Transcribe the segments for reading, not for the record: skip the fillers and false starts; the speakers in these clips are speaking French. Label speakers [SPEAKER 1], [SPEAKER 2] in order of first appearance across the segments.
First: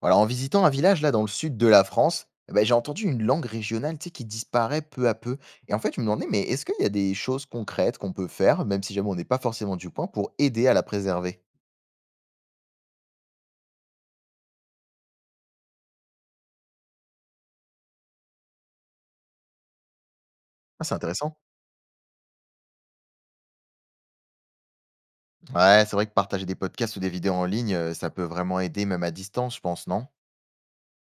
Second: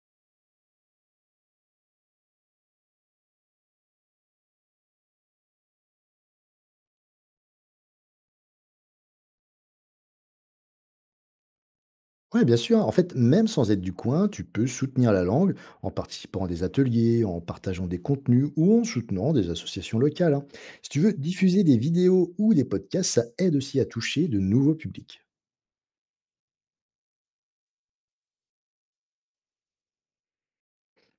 [SPEAKER 1] Voilà, en visitant un village là dans le sud de la France, bah, j'ai entendu une langue régionale tu sais, qui disparaît peu à peu. Et en fait, je me demandais, mais est-ce qu'il y a des choses concrètes qu'on peut faire, même si jamais on n'est pas forcément du coin, pour aider à la préserver?
[SPEAKER 2] Ouais, bien sûr. En fait, même sans être du coin, tu peux soutenir la langue en participant à des ateliers, en partageant des contenus ou en soutenant des associations locales, hein.
[SPEAKER 1] Ah,
[SPEAKER 2] Si
[SPEAKER 1] c'est
[SPEAKER 2] tu veux
[SPEAKER 1] intéressant.
[SPEAKER 2] diffuser des vidéos ou des podcasts, ça aide aussi à toucher de nouveaux publics.
[SPEAKER 1] Ouais, c'est vrai que partager des podcasts ou des vidéos en ligne, ça peut vraiment aider, même à distance, je pense, non?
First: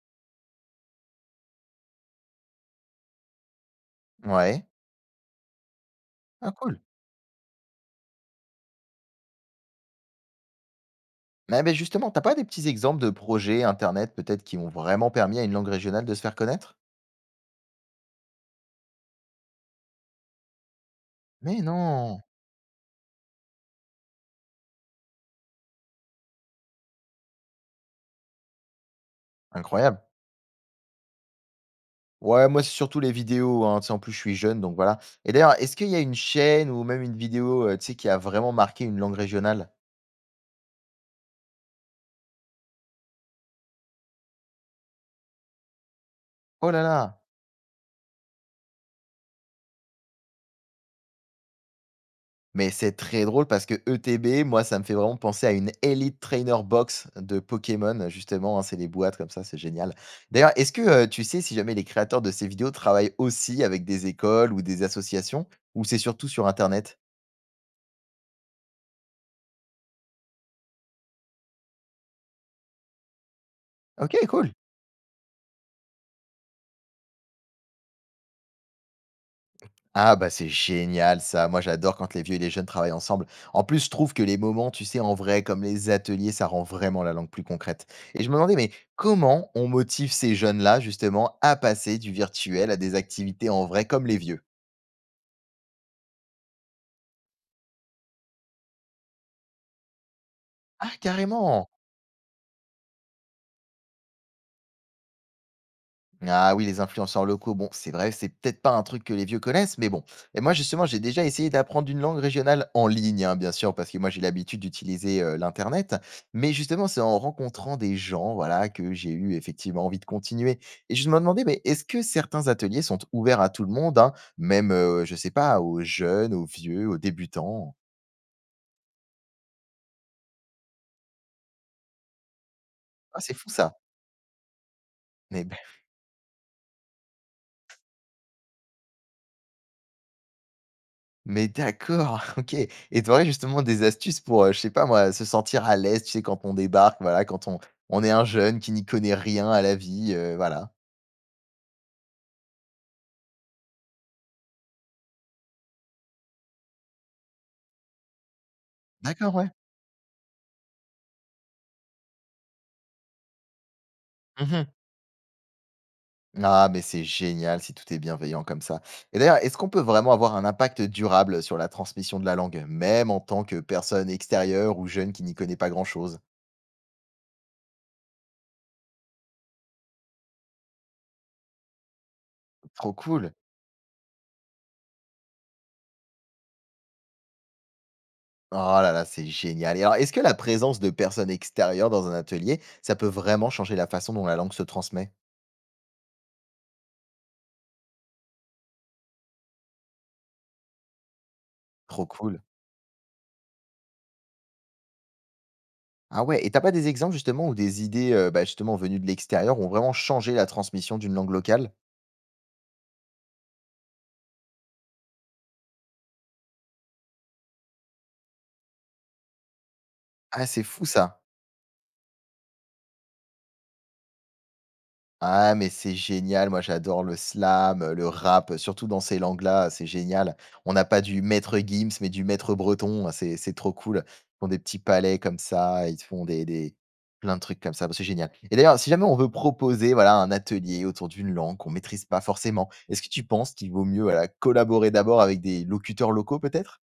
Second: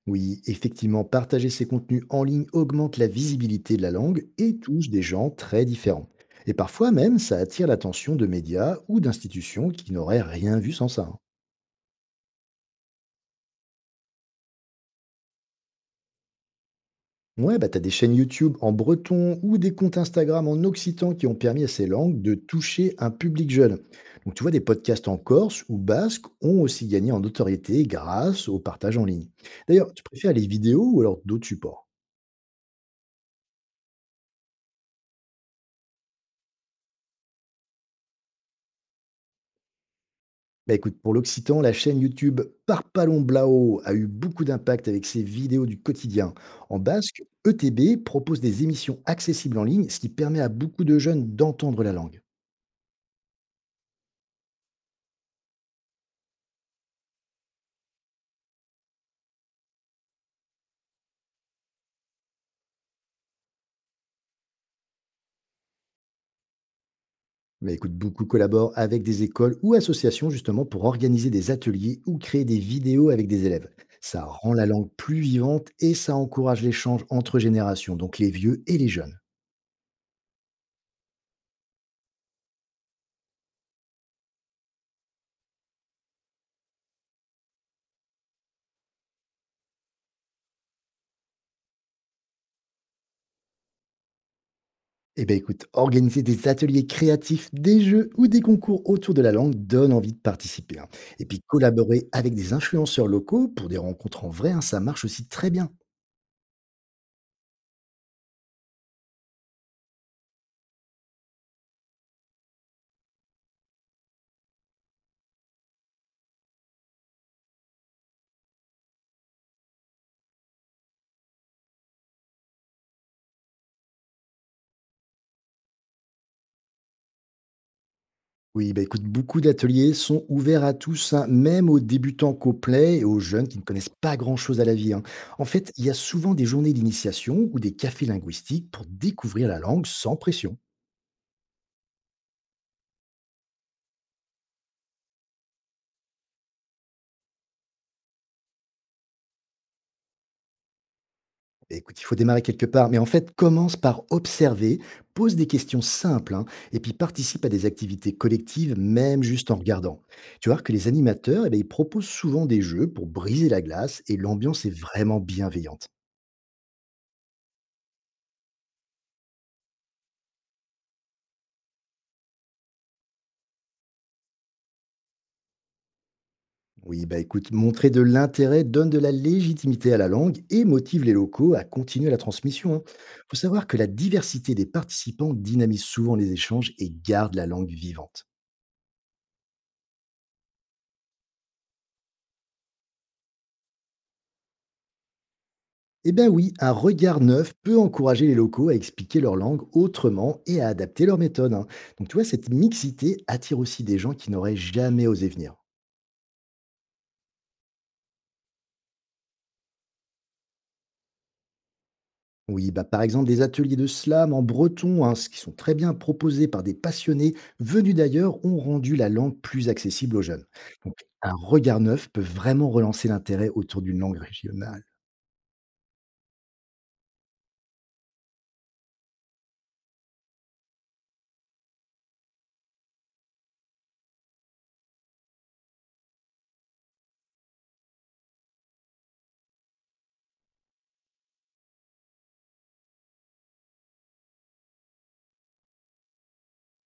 [SPEAKER 2] Oui, effectivement, partager ces contenus en ligne augmente la visibilité de la langue et
[SPEAKER 1] Ouais.
[SPEAKER 2] touche des gens très différents.
[SPEAKER 1] Ah,
[SPEAKER 2] Et
[SPEAKER 1] cool.
[SPEAKER 2] parfois même, ça attire l'attention de médias ou d'institutions qui n'auraient rien vu sans ça, hein.
[SPEAKER 1] Mais ben justement, t'as pas des petits exemples de projets internet peut-être qui ont vraiment permis à une langue régionale de se faire connaître?
[SPEAKER 2] Ouais, bah, tu as des chaînes YouTube en breton ou des comptes Instagram en occitan qui ont
[SPEAKER 1] Mais
[SPEAKER 2] permis à ces
[SPEAKER 1] non,
[SPEAKER 2] langues de toucher un public jeune. Donc, tu vois, des podcasts en corse ou basque ont aussi gagné en notoriété grâce au partage en ligne. D'ailleurs, tu
[SPEAKER 1] incroyable.
[SPEAKER 2] préfères les vidéos ou alors d'autres supports?
[SPEAKER 1] Ouais, moi, c'est surtout les vidéos, hein, tu sais, en plus, je suis jeune, donc voilà. Et d'ailleurs, est-ce qu'il y a une chaîne ou même une vidéo, tu sais, qui a vraiment marqué une langue régionale?
[SPEAKER 2] Bah écoute, pour l'occitan, la chaîne YouTube Parpalon Blao a eu beaucoup d'impact avec ses vidéos du quotidien.
[SPEAKER 1] Oh
[SPEAKER 2] En
[SPEAKER 1] là là!
[SPEAKER 2] basque, ETB propose des émissions accessibles en ligne, ce qui permet à beaucoup de jeunes d'entendre la langue.
[SPEAKER 1] Mais c'est très drôle parce que ETB, moi, ça me fait vraiment penser à une Elite Trainer Box de Pokémon, justement, hein, c'est les boîtes comme ça, c'est génial. D'ailleurs, est-ce que, tu sais si jamais les créateurs de ces vidéos travaillent aussi avec des écoles ou des associations ou c'est surtout sur internet?
[SPEAKER 2] Bah, écoute, beaucoup collaborent avec des écoles ou associations justement pour organiser des ateliers ou créer des vidéos avec des élèves. Ça
[SPEAKER 1] OK, cool.
[SPEAKER 2] rend la langue plus vivante et ça encourage l'échange entre générations, donc les vieux et les jeunes.
[SPEAKER 1] Ah bah c'est génial ça, moi j'adore quand les vieux et les jeunes travaillent ensemble. En plus, je trouve que les moments, tu sais, en vrai, comme les ateliers, ça rend vraiment la langue plus concrète. Et je me demandais, mais comment on motive ces jeunes-là justement à passer du virtuel à des activités en vrai comme les vieux.
[SPEAKER 2] Eh bien écoute, organiser des ateliers créatifs, des jeux ou des concours autour de la langue donne envie de participer, hein.
[SPEAKER 1] Ah
[SPEAKER 2] Et puis
[SPEAKER 1] carrément.
[SPEAKER 2] collaborer avec des influenceurs locaux pour des rencontres en vrai, hein, ça marche aussi très bien.
[SPEAKER 1] Ah oui, les influenceurs locaux, bon, c'est vrai, c'est peut-être pas un truc que les vieux connaissent, mais bon. Et moi, justement, j'ai déjà essayé d'apprendre une langue régionale en ligne, hein, bien sûr, parce que moi, j'ai l'habitude d'utiliser l'Internet. Mais justement, c'est en rencontrant des gens, voilà, que j'ai eu effectivement envie de continuer. Et je me demandais, mais est-ce que certains ateliers sont ouverts à tout le monde, hein, même, je sais pas, aux jeunes, aux vieux, aux débutants?
[SPEAKER 2] Oui, bah, écoute, beaucoup d'ateliers sont ouverts à tous, hein, même aux débutants complets et aux
[SPEAKER 1] Ah, c'est
[SPEAKER 2] jeunes
[SPEAKER 1] fou
[SPEAKER 2] qui ne
[SPEAKER 1] ça.
[SPEAKER 2] connaissent pas grand-chose à la vie, hein. En
[SPEAKER 1] Mais
[SPEAKER 2] fait, il y a souvent des journées d'initiation ou des cafés linguistiques pour découvrir la langue sans pression.
[SPEAKER 1] Mais d'accord, OK et tu aurais justement des astuces pour, je sais pas moi, se sentir à l'aise, tu sais, quand on débarque, voilà, quand on est un jeune qui n'y connaît rien à la vie, voilà.
[SPEAKER 2] Et écoute, il faut démarrer quelque part, mais en fait, commence par observer, pose des questions simples, hein, et puis participe à des activités collectives, même
[SPEAKER 1] D'accord, ouais.
[SPEAKER 2] juste en regardant. Tu vois que les animateurs, eh ben, ils proposent souvent des jeux pour briser la glace et l'ambiance
[SPEAKER 1] Mmh.
[SPEAKER 2] est vraiment bienveillante.
[SPEAKER 1] Ah, mais c'est génial si tout est bienveillant comme ça. Et d'ailleurs, est-ce qu'on peut vraiment avoir un impact durable sur la transmission de la langue, même en tant que personne extérieure ou jeune qui n'y connaît pas grand-chose?
[SPEAKER 2] Oui, bah écoute, montrer de l'intérêt donne de la légitimité à la langue et motive les locaux à continuer la transmission. Il
[SPEAKER 1] Trop cool.
[SPEAKER 2] faut savoir que la diversité des participants dynamise souvent les échanges et garde la langue vivante.
[SPEAKER 1] Oh là là, c'est génial et alors, est-ce que la présence de personnes extérieures dans un atelier, ça peut vraiment changer la façon dont la langue se transmet?
[SPEAKER 2] Eh bien oui, un regard neuf peut encourager les locaux à expliquer leur langue autrement et à adapter leur méthode, hein.
[SPEAKER 1] Trop
[SPEAKER 2] Donc tu vois,
[SPEAKER 1] cool.
[SPEAKER 2] cette mixité attire aussi des gens qui n'auraient jamais osé venir.
[SPEAKER 1] Ah ouais, et t'as pas des exemples justement où des idées, bah, justement venues de l'extérieur ont vraiment changé la transmission d'une langue locale?
[SPEAKER 2] Oui, bah par exemple des ateliers de slam en breton, hein, ce qui sont très bien proposés par des passionnés venus d'ailleurs, ont rendu la langue plus accessible aux jeunes.
[SPEAKER 1] Ah, c'est fou
[SPEAKER 2] Donc
[SPEAKER 1] ça!
[SPEAKER 2] un regard neuf peut vraiment relancer l'intérêt autour d'une langue régionale.
[SPEAKER 1] Ah mais c'est génial, moi j'adore le slam, le rap, surtout dans ces langues-là, c'est génial. On n'a pas du maître Gims, mais du maître breton, c'est trop cool. Ils font des petits palais comme ça, ils te font des plein de trucs comme ça, bah, c'est génial. Et d'ailleurs, si jamais on veut proposer, voilà, un atelier autour d'une langue qu'on maîtrise pas forcément, est-ce que tu penses qu'il vaut mieux, voilà, collaborer d'abord avec des locuteurs locaux peut-être?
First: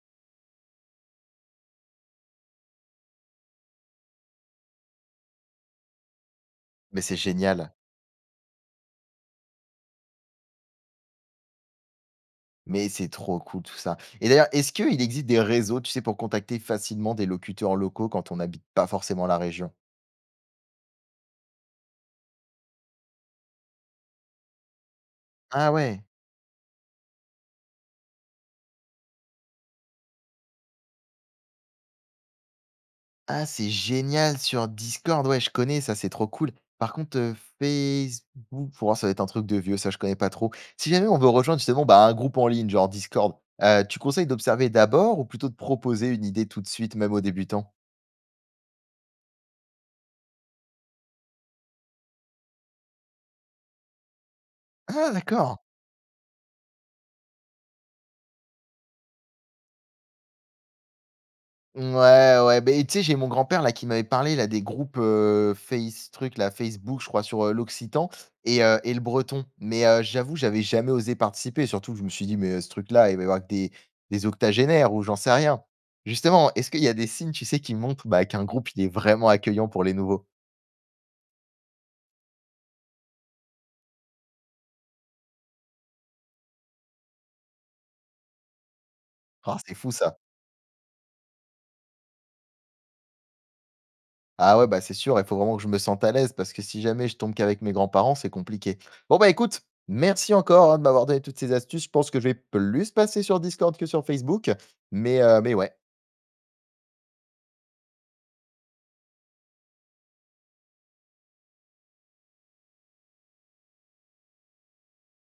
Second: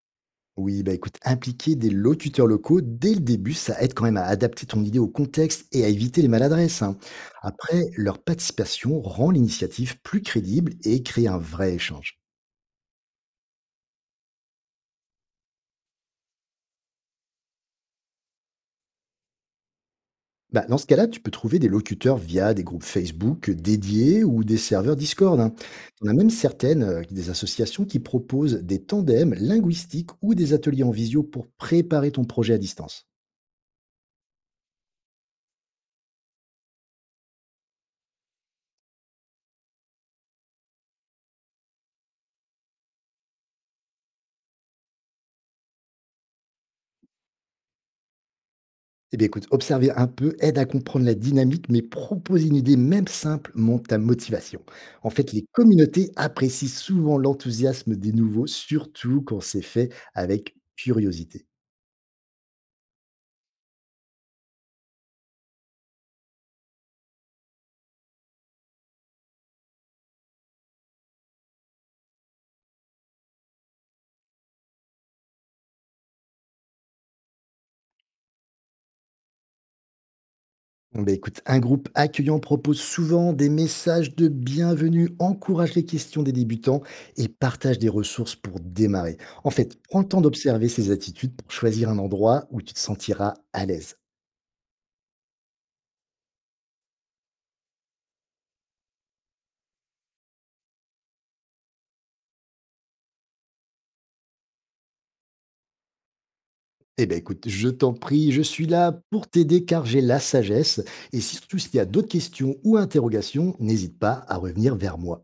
[SPEAKER 2] Oui, bah écoute, impliquer des locuteurs locaux dès le début, ça aide quand même à adapter ton idée au contexte et à éviter les maladresses, hein.
[SPEAKER 1] Mais c'est génial.
[SPEAKER 2] Après, leur participation rend l'initiative plus crédible et crée un vrai échange.
[SPEAKER 1] Mais c'est trop cool tout ça. Et d'ailleurs, est-ce qu'il existe des réseaux, tu sais, pour contacter facilement des locuteurs locaux quand on n'habite pas forcément la région?
[SPEAKER 2] Bah, dans ce cas-là, tu peux trouver des locuteurs via des groupes Facebook dédiés ou des serveurs Discord, hein.
[SPEAKER 1] Ah ouais.
[SPEAKER 2] On a même certaines des associations qui proposent des tandems linguistiques ou des ateliers en visio pour préparer ton projet à distance.
[SPEAKER 1] Ah, c'est génial sur Discord, ouais, je connais ça, c'est trop cool. Par contre, Facebook, pour moi, ça va être un truc de vieux, ça, je connais pas trop. Si jamais on veut rejoindre justement, bah, un groupe en ligne, genre Discord, tu conseilles d'observer d'abord ou plutôt de proposer une idée tout de suite, même aux débutants?
[SPEAKER 2] Eh bien écoute, observer un peu aide à comprendre la dynamique, mais propose une idée même simple monte ta motivation. En
[SPEAKER 1] Ah
[SPEAKER 2] fait, les
[SPEAKER 1] d'accord!
[SPEAKER 2] communautés apprécient souvent l'enthousiasme des nouveaux, surtout quand c'est fait avec curiosité.
[SPEAKER 1] Ouais, ouais, beh, tu sais, j'ai mon grand-père là qui m'avait parlé là des groupes, face truc là, Facebook je crois sur, l'occitan et le breton. Mais j'avoue, j'avais jamais osé participer, surtout que je me suis dit: «Mais ce truc-là, il va y avoir que des octogénaires ou j'en sais rien». Justement, est-ce qu'il y a des signes, tu sais, qui montrent, bah, qu'un groupe, il est vraiment accueillant pour les nouveaux?
[SPEAKER 2] Bon, bah, écoute, un groupe accueillant propose souvent des messages de bienvenue, encourage les questions des débutants et partage des ressources pour démarrer. En
[SPEAKER 1] Ah, c'est
[SPEAKER 2] fait,
[SPEAKER 1] fou
[SPEAKER 2] prends le
[SPEAKER 1] ça.
[SPEAKER 2] temps d'observer ces attitudes pour choisir un endroit où tu te sentiras à l'aise.
[SPEAKER 1] Ah ouais, bah, c'est sûr, il faut vraiment que je me sente à l'aise parce que si jamais je tombe qu'avec mes grands-parents, c'est compliqué. Bon, bah, écoute, merci encore, hein, de m'avoir donné toutes ces astuces. Je pense que je vais plus passer sur Discord que sur Facebook, mais ouais.
[SPEAKER 2] Eh ben écoute, je t'en prie, je suis là pour t'aider car j'ai la sagesse. Surtout s'il y a d'autres questions ou interrogations, n'hésite pas à revenir vers moi.